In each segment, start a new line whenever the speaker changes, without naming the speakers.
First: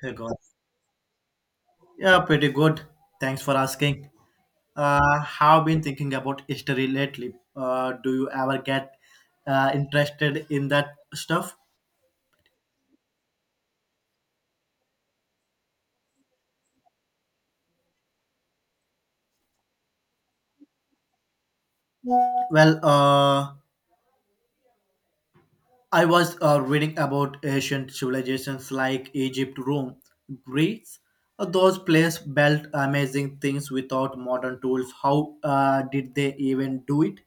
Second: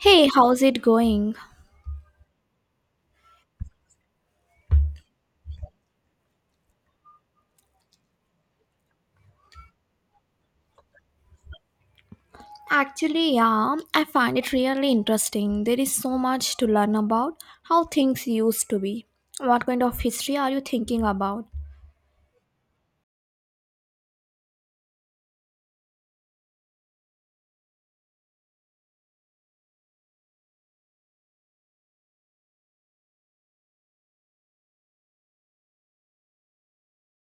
Hey God.
how's it going?
Yeah, pretty good. Thanks for asking. Have been thinking about history lately. Do you ever get interested in that stuff?
Actually, yeah, I find it really interesting. There is so much to learn about how things used to be. What kind of history are you thinking about?
Well, I was reading about ancient civilizations like Egypt, Rome, Greece. Those places built amazing things without modern tools. How did they even do it?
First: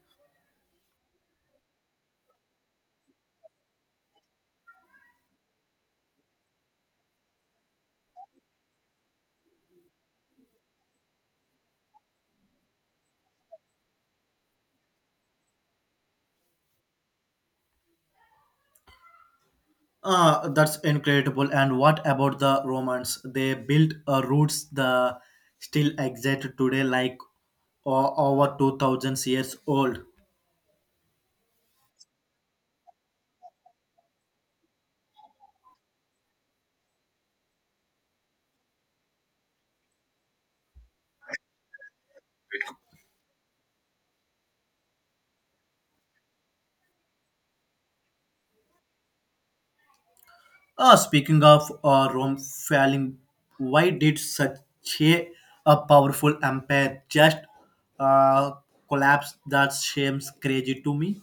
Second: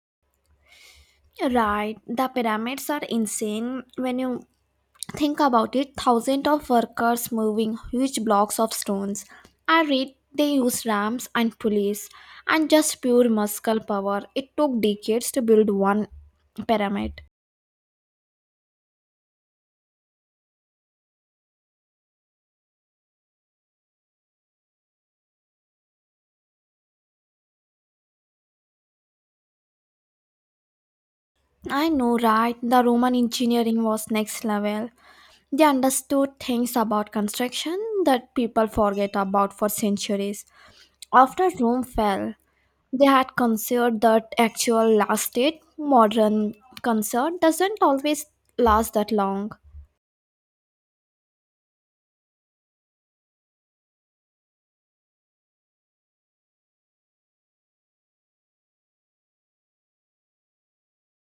Right, the pyramids are insane when you think about it. Thousands of workers moving huge blocks of stones. I read they used ramps and pulleys and just pure muscle power. It took decades to build one pyramid.
That's incredible. And what about the Romans? They built routes that still exist today, like over 2000 years old.
I know, right? The Roman engineering was next level. They understood things about construction that people forget about for centuries. After Rome fell, they had considered that actual last date. Modern concert doesn't always last that long.
Speaking of Rome falling, why did such a, a powerful empire just uh, collapse? That seems crazy to me.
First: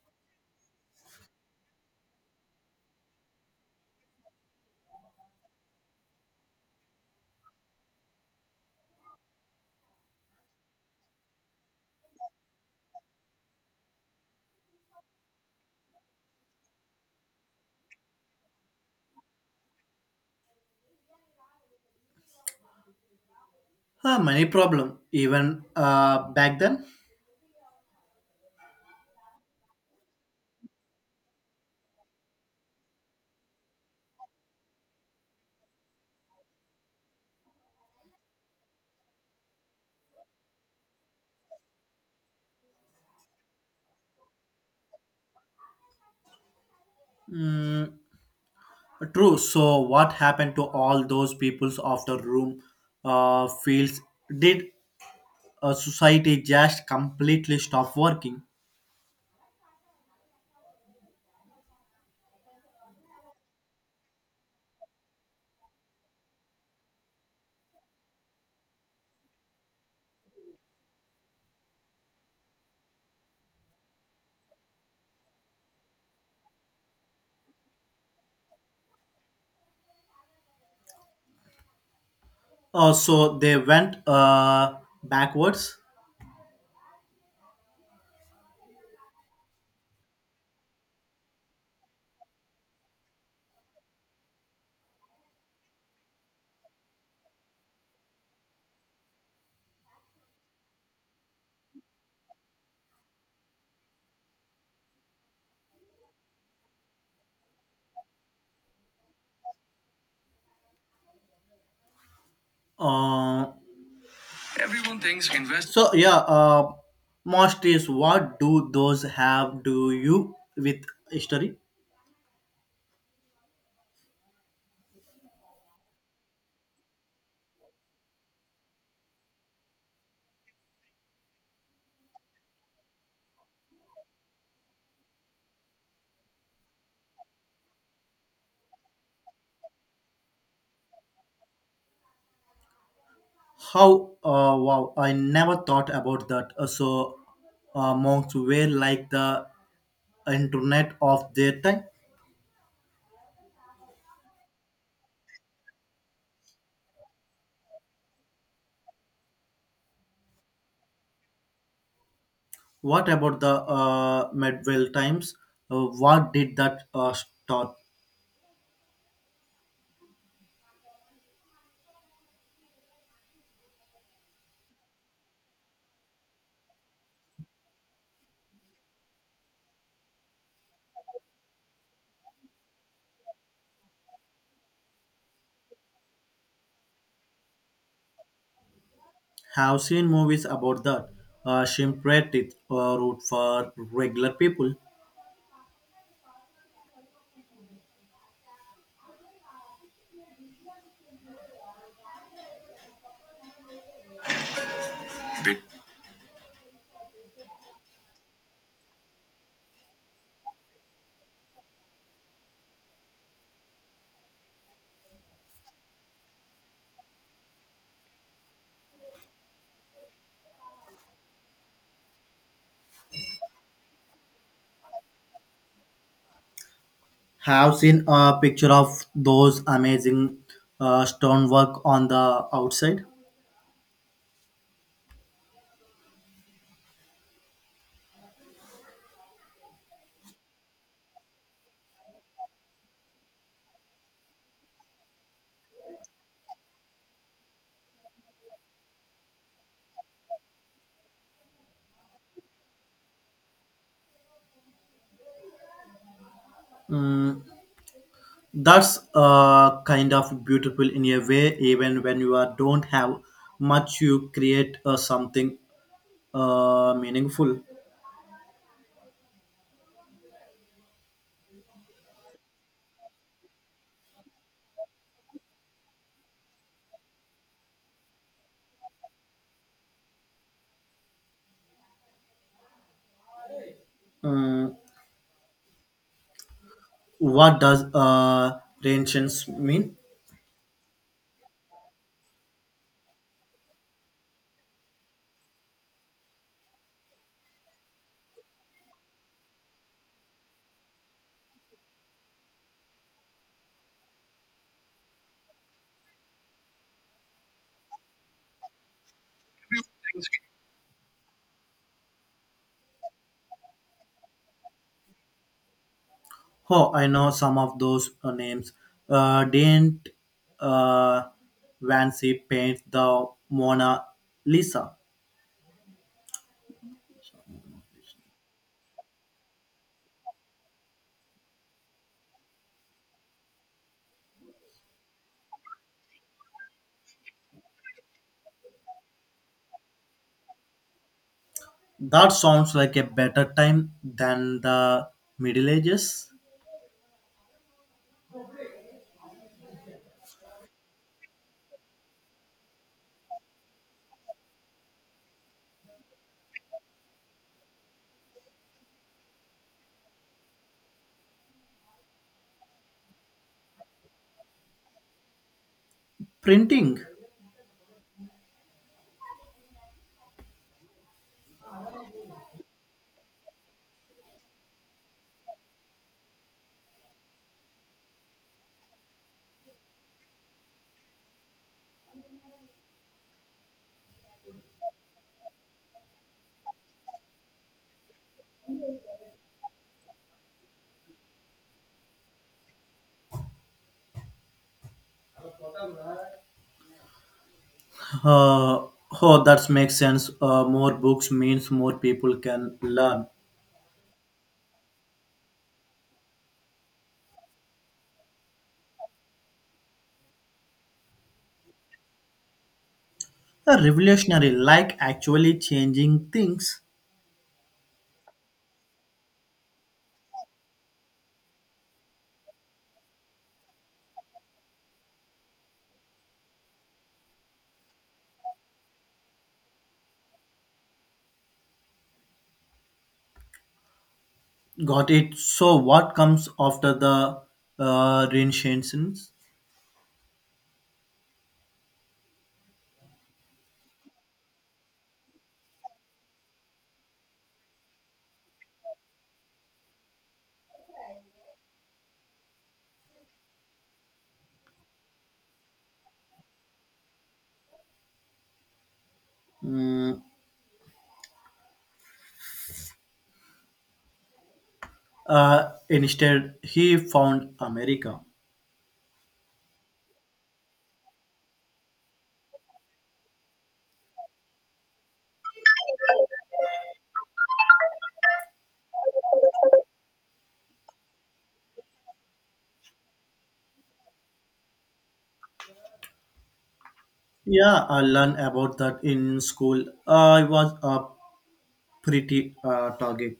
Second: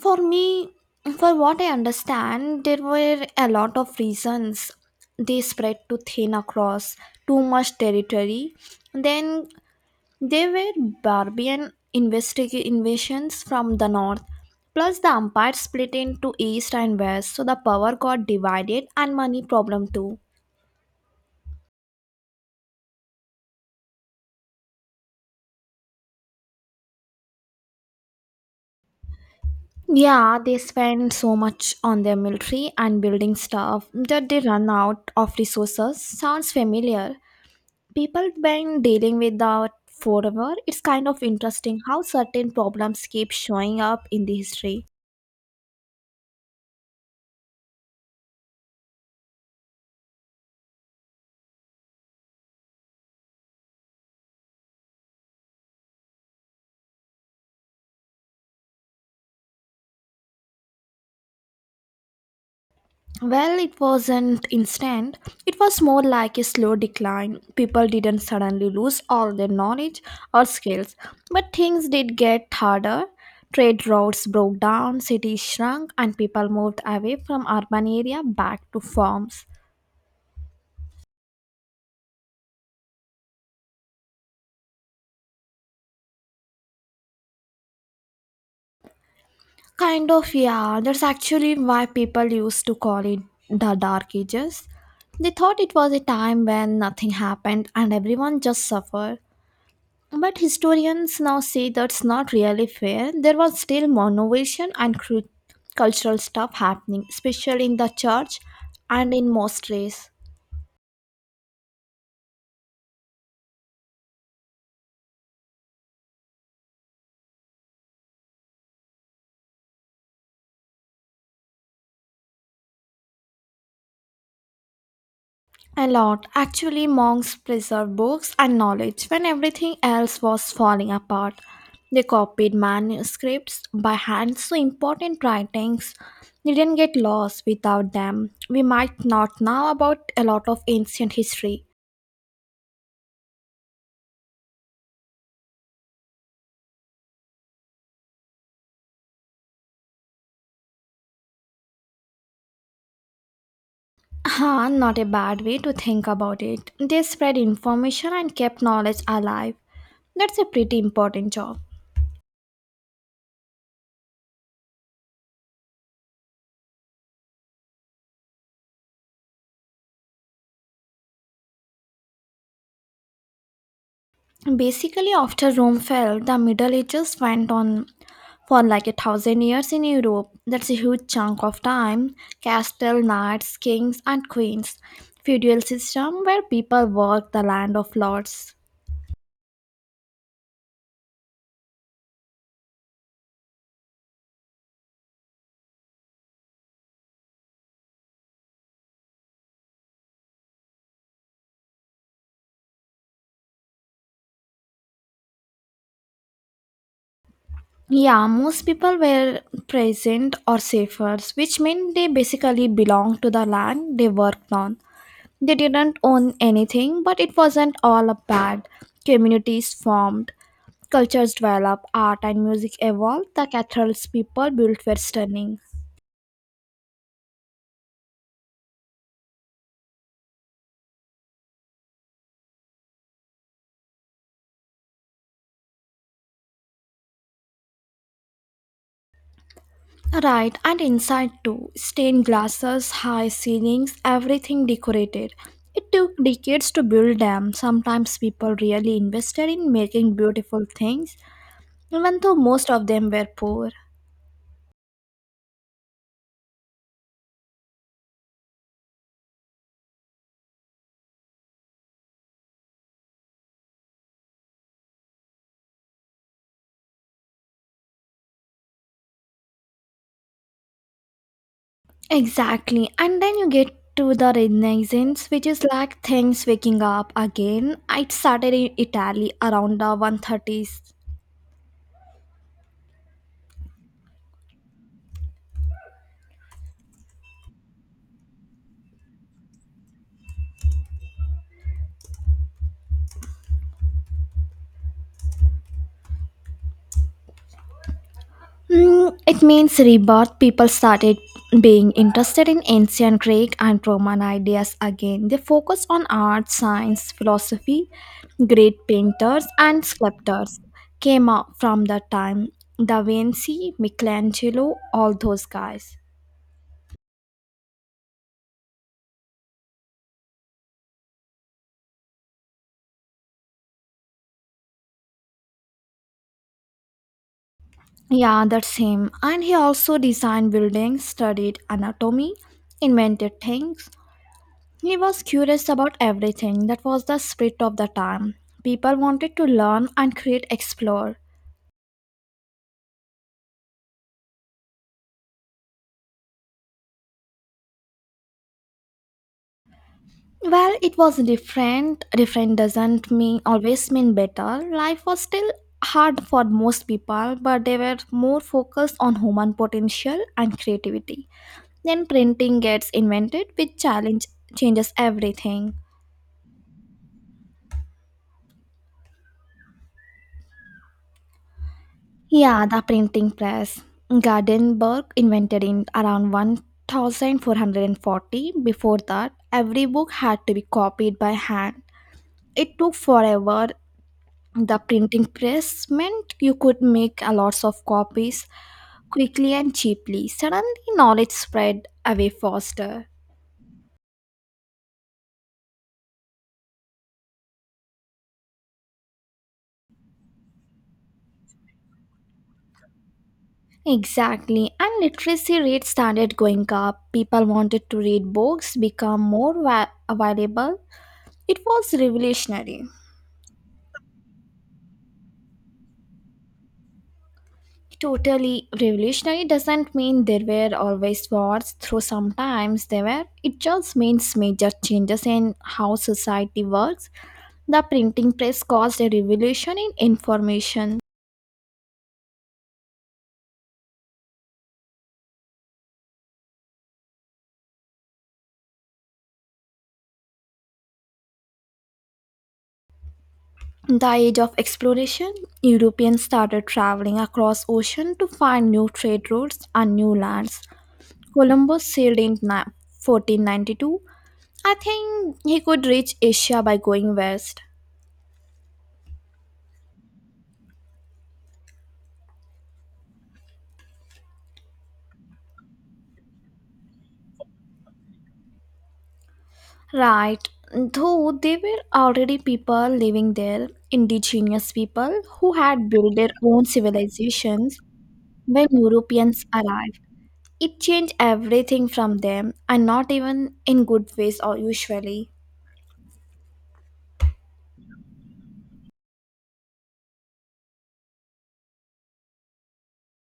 For me, for what I understand, there were a lot of reasons they spread too thin across too much territory. Then they were barbarian invasions from the north, plus the empire split into east and west, so the power got divided and money problem too.
Many problem even back then.
Yeah, they spent so much on their military and building stuff that they run out of resources. Sounds familiar. People been dealing with that forever. It's kind of interesting how certain problems keep showing up in the history.
Mm, True. So, what happened to all those peoples after room fields? Did society just completely stop working?
Well, it wasn't instant. It was more like a slow decline. People didn't suddenly lose all their knowledge or skills, but things did get harder. Trade routes broke down, cities shrunk, and people moved away from urban area back to farms.
So they went backwards.
Kind of, yeah, that's actually why people used to call it the Dark Ages. They thought it was a time when nothing happened and everyone just suffered. But historians now say that's not really fair. There was still more innovation and cultural stuff happening, especially in the church and in monasteries.
Uh, Everyone thinks invest. So yeah, most is what do those have? Do you with history?
A lot. Actually, monks preserved books and knowledge when everything else was falling apart. They copied manuscripts by hand, so important writings didn't get lost without them. We might not know about a lot of ancient history.
How? Wow! I never thought about that. So monks were like the internet of their time.
Huh, not a bad way to think about it. They spread information and kept knowledge alive. That's a pretty important job.
What about the medieval times? What did that start?
Basically, after Rome fell, the Middle Ages went on for like 1,000 years in Europe. That's a huge chunk of time. Castle, knights, kings, and queens. Feudal system where people worked the land of lords.
Have seen movies about that. Shimpratit route for regular people.
Yeah, most people were present or safer, which meant they basically belonged to the land they worked on. They didn't own anything, but it wasn't all a bad. Communities formed, cultures developed, art and music evolved, the cathedrals people built were stunning.
Have seen a picture of those amazing stonework on the outside.
Right, and inside too, stained glasses, high ceilings, everything decorated. It took decades to build them. Sometimes people really invested in making beautiful things, even though most of them were poor.
That's kind of beautiful in a way. Even when you are, don't have much, you create something meaningful.
Exactly. And then you get to the Renaissance, which is like things waking up again. It started in Italy around the 130s.
Mm, What does Renaissance mean?
Mm, it means rebirth. People started being interested in ancient Greek and Roman ideas again. They focused on art, science, philosophy. Great painters and sculptors came up from that time. Da Vinci, Michelangelo, all those guys.
Oh, I know some of those names. Didn't uh, Vancy paint the Mona Lisa?
Yeah, that's him. And he also designed buildings, studied anatomy, invented things. He was curious about everything. That was the spirit of the time. People wanted to learn and create, explore.
That sounds like a better time than the Middle Ages.
Well, it was different. Different doesn't mean always mean better. Life was still hard for most people, but they were more focused on human potential and creativity. Then printing gets invented, which challenge changes everything.
Printing.
Yeah, the printing press. Gutenberg invented in around 1440. Before that, every book had to be copied by hand. It took forever. The printing press meant you could make a lots of copies quickly and cheaply. Suddenly, knowledge spread away faster.
Uh, oh, that makes sense. More books means more people can learn.
Exactly, and literacy rates started going up. People wanted to read books, become more available. It was revolutionary.
A revolutionary, like actually changing things.
Totally revolutionary doesn't mean there were always wars, though sometimes there were. It just means major changes in how society works. The printing press caused a revolution in information.
Got it. So, what comes after the Renaissance?
The age of exploration, Europeans started traveling across ocean to find new trade routes and new lands. Columbus sailed in 1492. I think he could reach Asia by going west.
Mm, Instead, he found America.
Right, though they were already people living there, indigenous people who had built their own civilizations when Europeans arrived. It changed everything from them, and not even in good ways or usually.
Yeah, I learned about that in school. I was a pretty target,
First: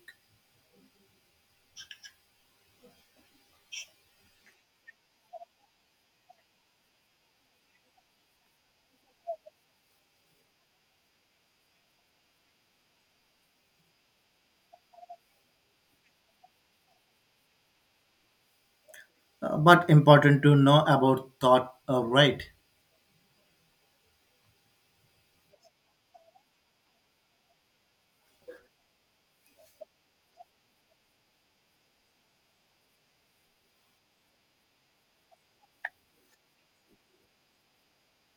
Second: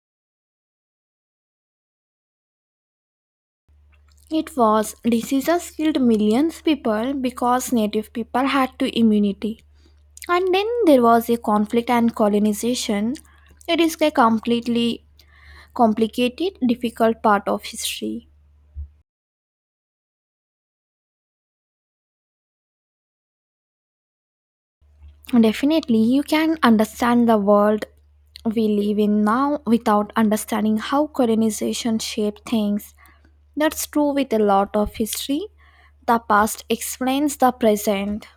It was diseases killed millions people because native people had to immunity. And then there was a conflict and colonization. It is a completely complicated, difficult part of history.
but important to know about thought, right?
Definitely, you can understand the world we live in now without understanding how colonization shaped things. That's true with a lot of history. The past explains the present.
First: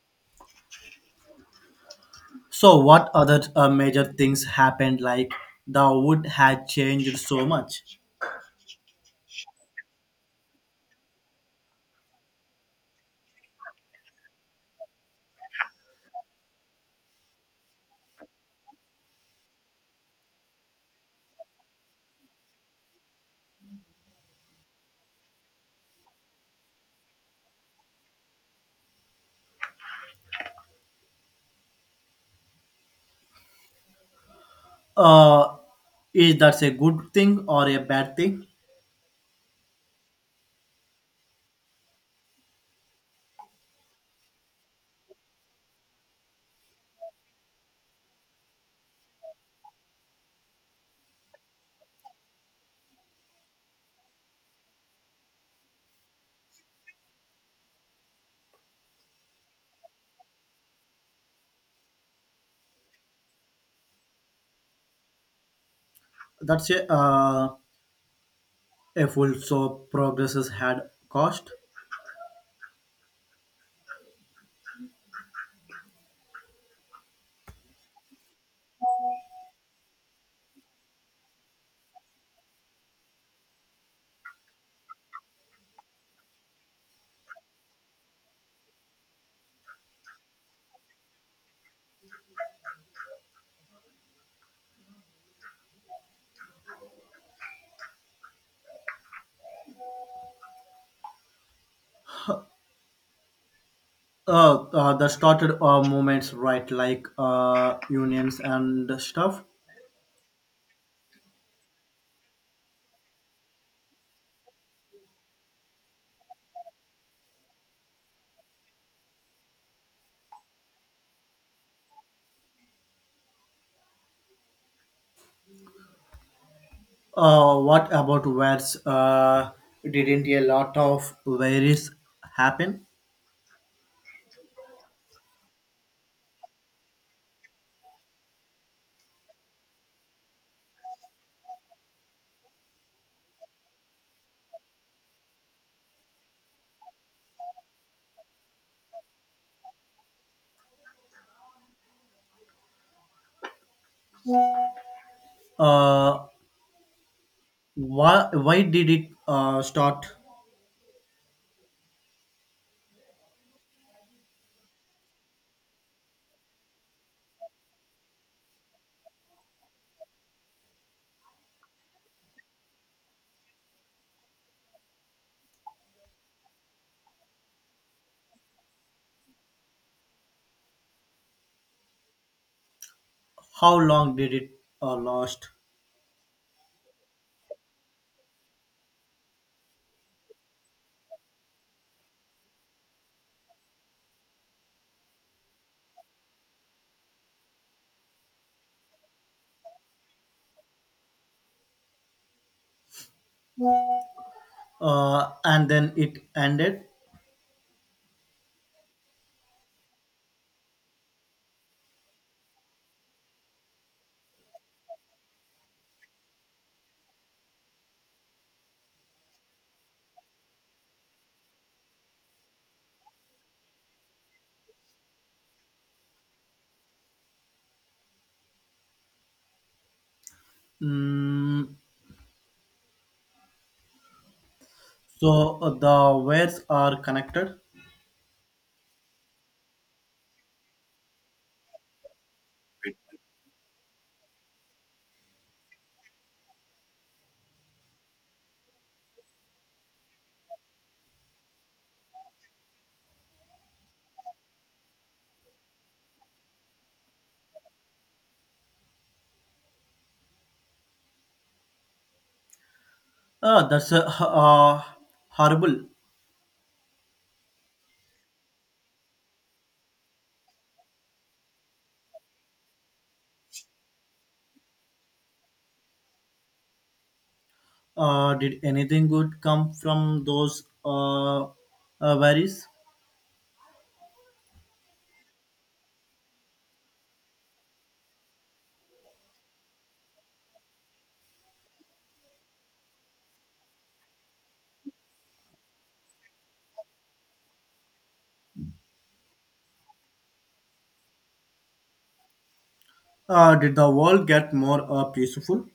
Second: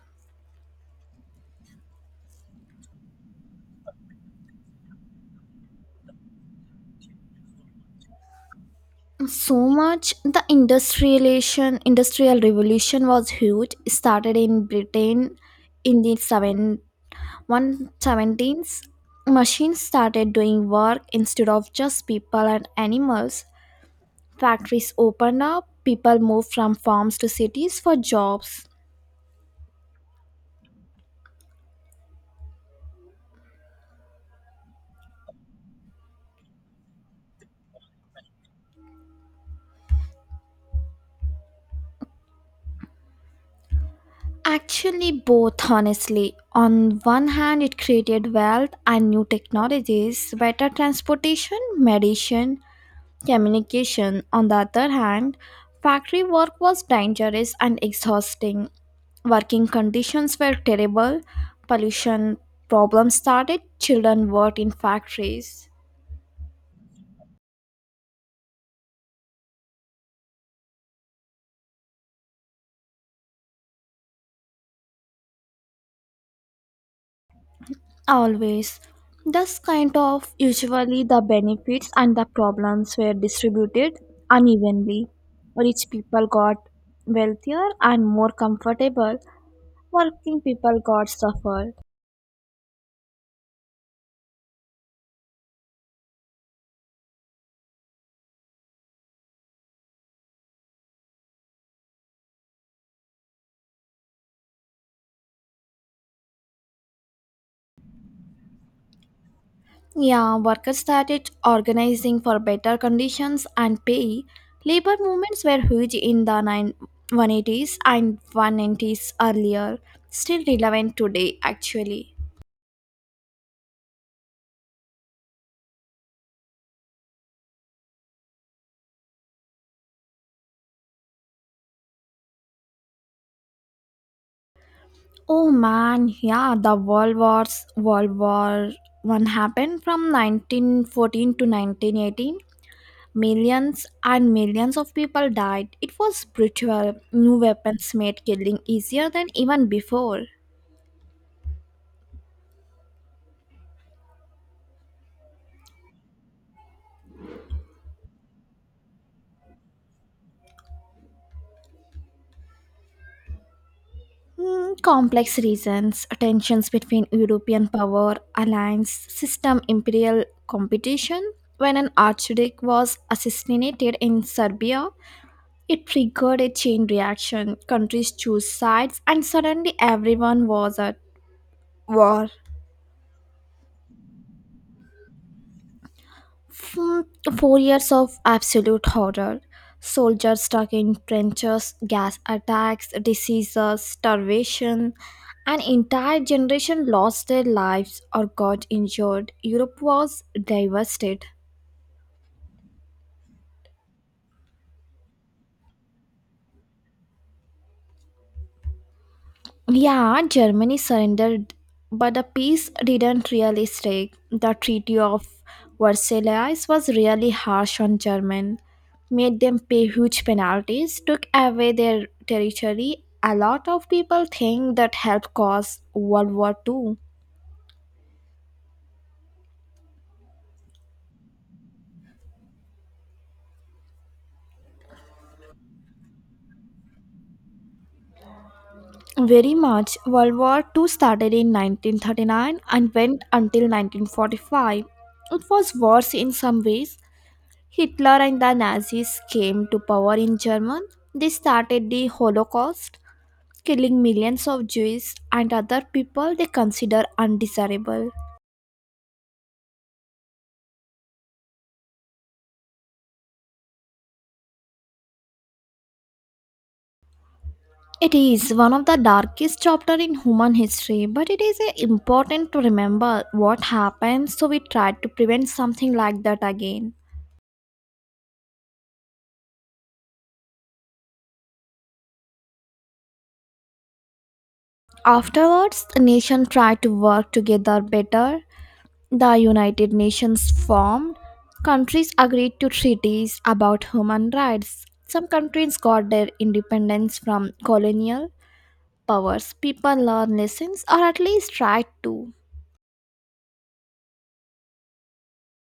So, what other major things happened? Like the wood had changed so much.
So much the industrial revolution was huge. It started in Britain in the 7 117s. Machines started doing work instead of just people and animals. Factories open up, people move from farms to cities for jobs.
Uh, is that a good thing or a bad thing?
Actually, both, honestly. On one hand, it created wealth and new technologies, better transportation, medicine, communication. On the other hand, factory work was dangerous and exhausting. Working conditions were terrible, pollution problems started, children worked in factories.
That's a A full so progresses had cost.
Always. Thus, kind of usually the benefits and the problems were distributed unevenly. Rich people got wealthier and more comfortable, working people got suffered.
The started movements, right, like unions and stuff.
Yeah, workers started organizing for better conditions and pay. Labor movements were huge in the 9 180s and 190s earlier, still relevant today actually.
What about where's didn't a lot of various happen?
Oh man, yeah, the World Wars, World War One happened from 1914 to 1918. Millions and millions of people died. It was brutal. New weapons made killing easier than even before.
Uh, why did it start?
Hmm, complex reasons, tensions between European power, alliance, system, imperial competition. When an archduke was assassinated in Serbia, it triggered a chain reaction. Countries chose sides, and suddenly everyone was at war.
How long did it last?
Hmm, 4 years of absolute horror. Soldiers stuck in trenches, gas attacks, diseases, starvation. An entire generation lost their lives or got injured. Europe was devastated.
And then it ended.
Yeah, Germany surrendered, but the peace didn't really stick. The Treaty of Versailles was really harsh on German, made them pay huge penalties, took away their territory. A lot of people think that helped cause World War Two.
Mm, so the wares are connected.
Very much. World War Two started in 1939 and went until 1945. It was worse in some ways, Hitler and the Nazis came to power in Germany. They started the Holocaust, killing millions of Jews and other people they consider undesirable.
Ah, that's horrible.
It is one of the darkest chapters in human history, but it is important to remember what happened so we try to prevent something like that again.
Did anything good come from those worries?
Afterwards, the nation tried to work together better. The United Nations formed. Countries agreed to treaties about human rights. Some countries got their independence from colonial powers. People learn lessons, or at least try to.
Did the world get more peaceful?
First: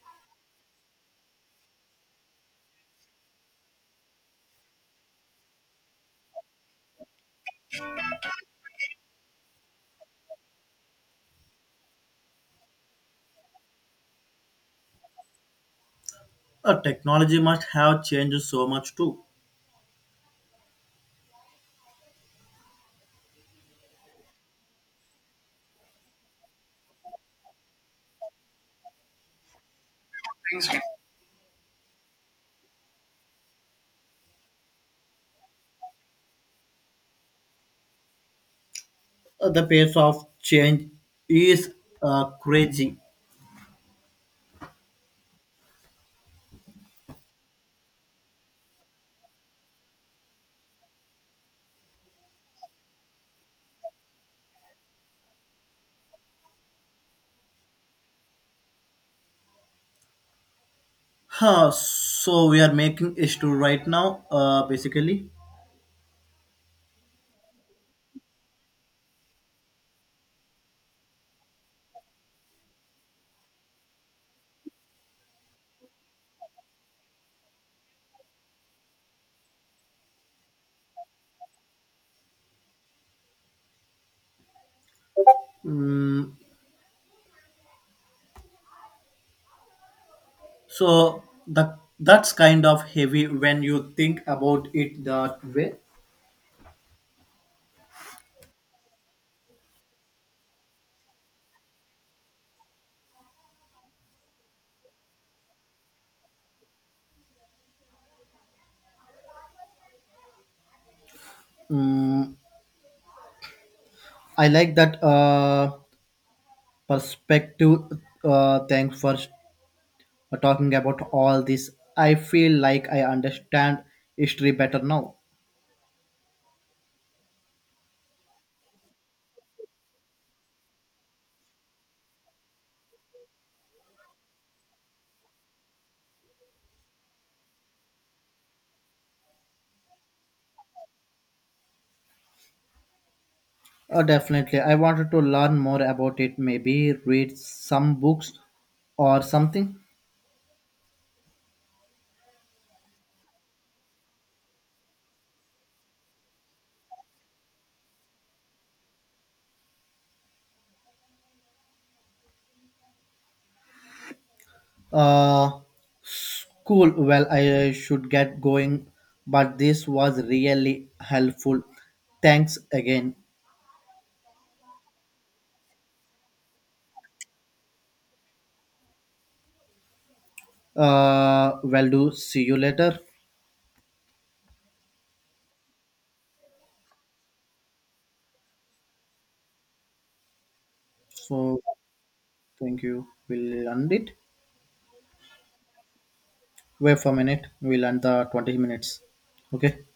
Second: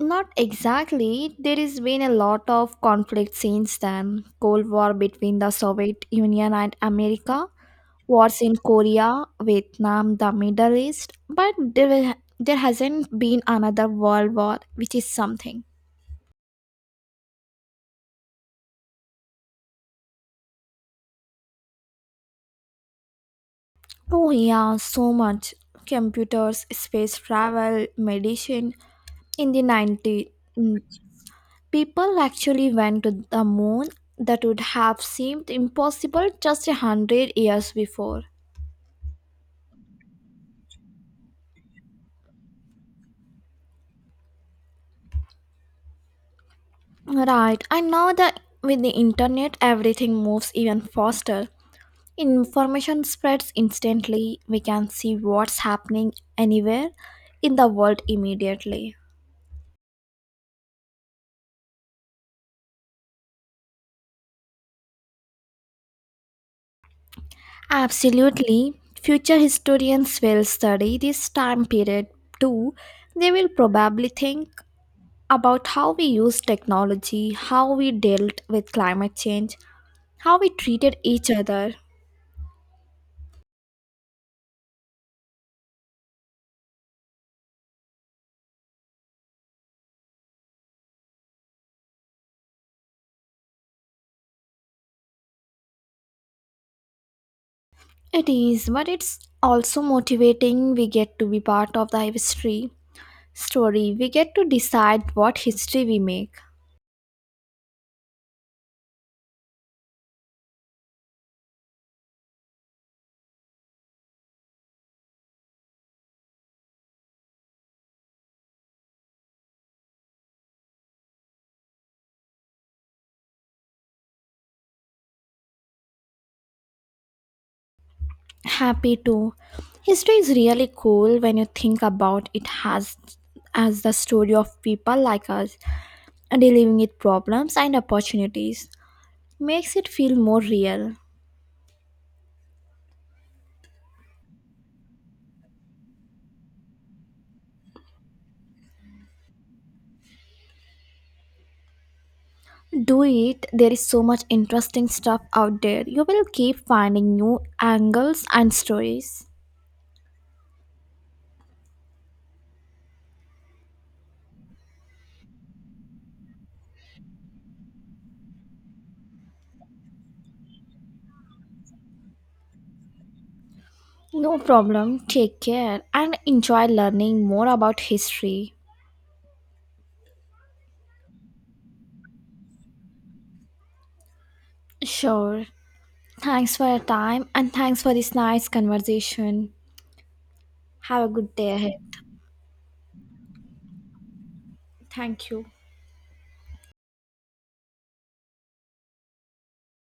Not exactly. There has been a lot of conflict since then. Cold War between the Soviet Union and America, wars in Korea, Vietnam, the Middle East. But there hasn't been another world war, which is something.
Technology must have changed so much too.
Oh, yeah, so much. Computers, space travel, medicine. In the 90s, people actually went to the moon that would have seemed impossible just 100 years before.
The pace of change is crazy.
Right, I know that with the internet, everything moves even faster. Information spreads instantly. We can see what's happening anywhere in the world immediately.
Huh, so we are making issue right now, basically.
Absolutely. Future historians will study this time period too. They will probably think about how we used technology, how we dealt with climate change, how we treated each other.
Mm, so that's kind of heavy when you think about it that way.
It is, but it's also motivating we get to be part of the history story. We get to decide what history we make.
Mm, I like that. Perspective. Thanks for talking about all this. I feel like I understand history better now.
Happy too. History is really cool when you think about it has as the story of people like us dealing with problems and opportunities makes it feel more real.
Definitely. I wanted to learn more about it, maybe read some books or something.
Do it, there is so much interesting stuff out there. You will keep finding new angles and stories.
Uh, cool. Well, I should get going, but this was really helpful. Thanks again.
No problem, take care and enjoy learning more about history.
Well, do see you later.
Sure. Thanks for your time and thanks for this nice conversation. Have a good day
So,
ahead.
thank you. We'll end it.
Thank you.
Wait for a minute. We'll end the 20 minutes. Okay.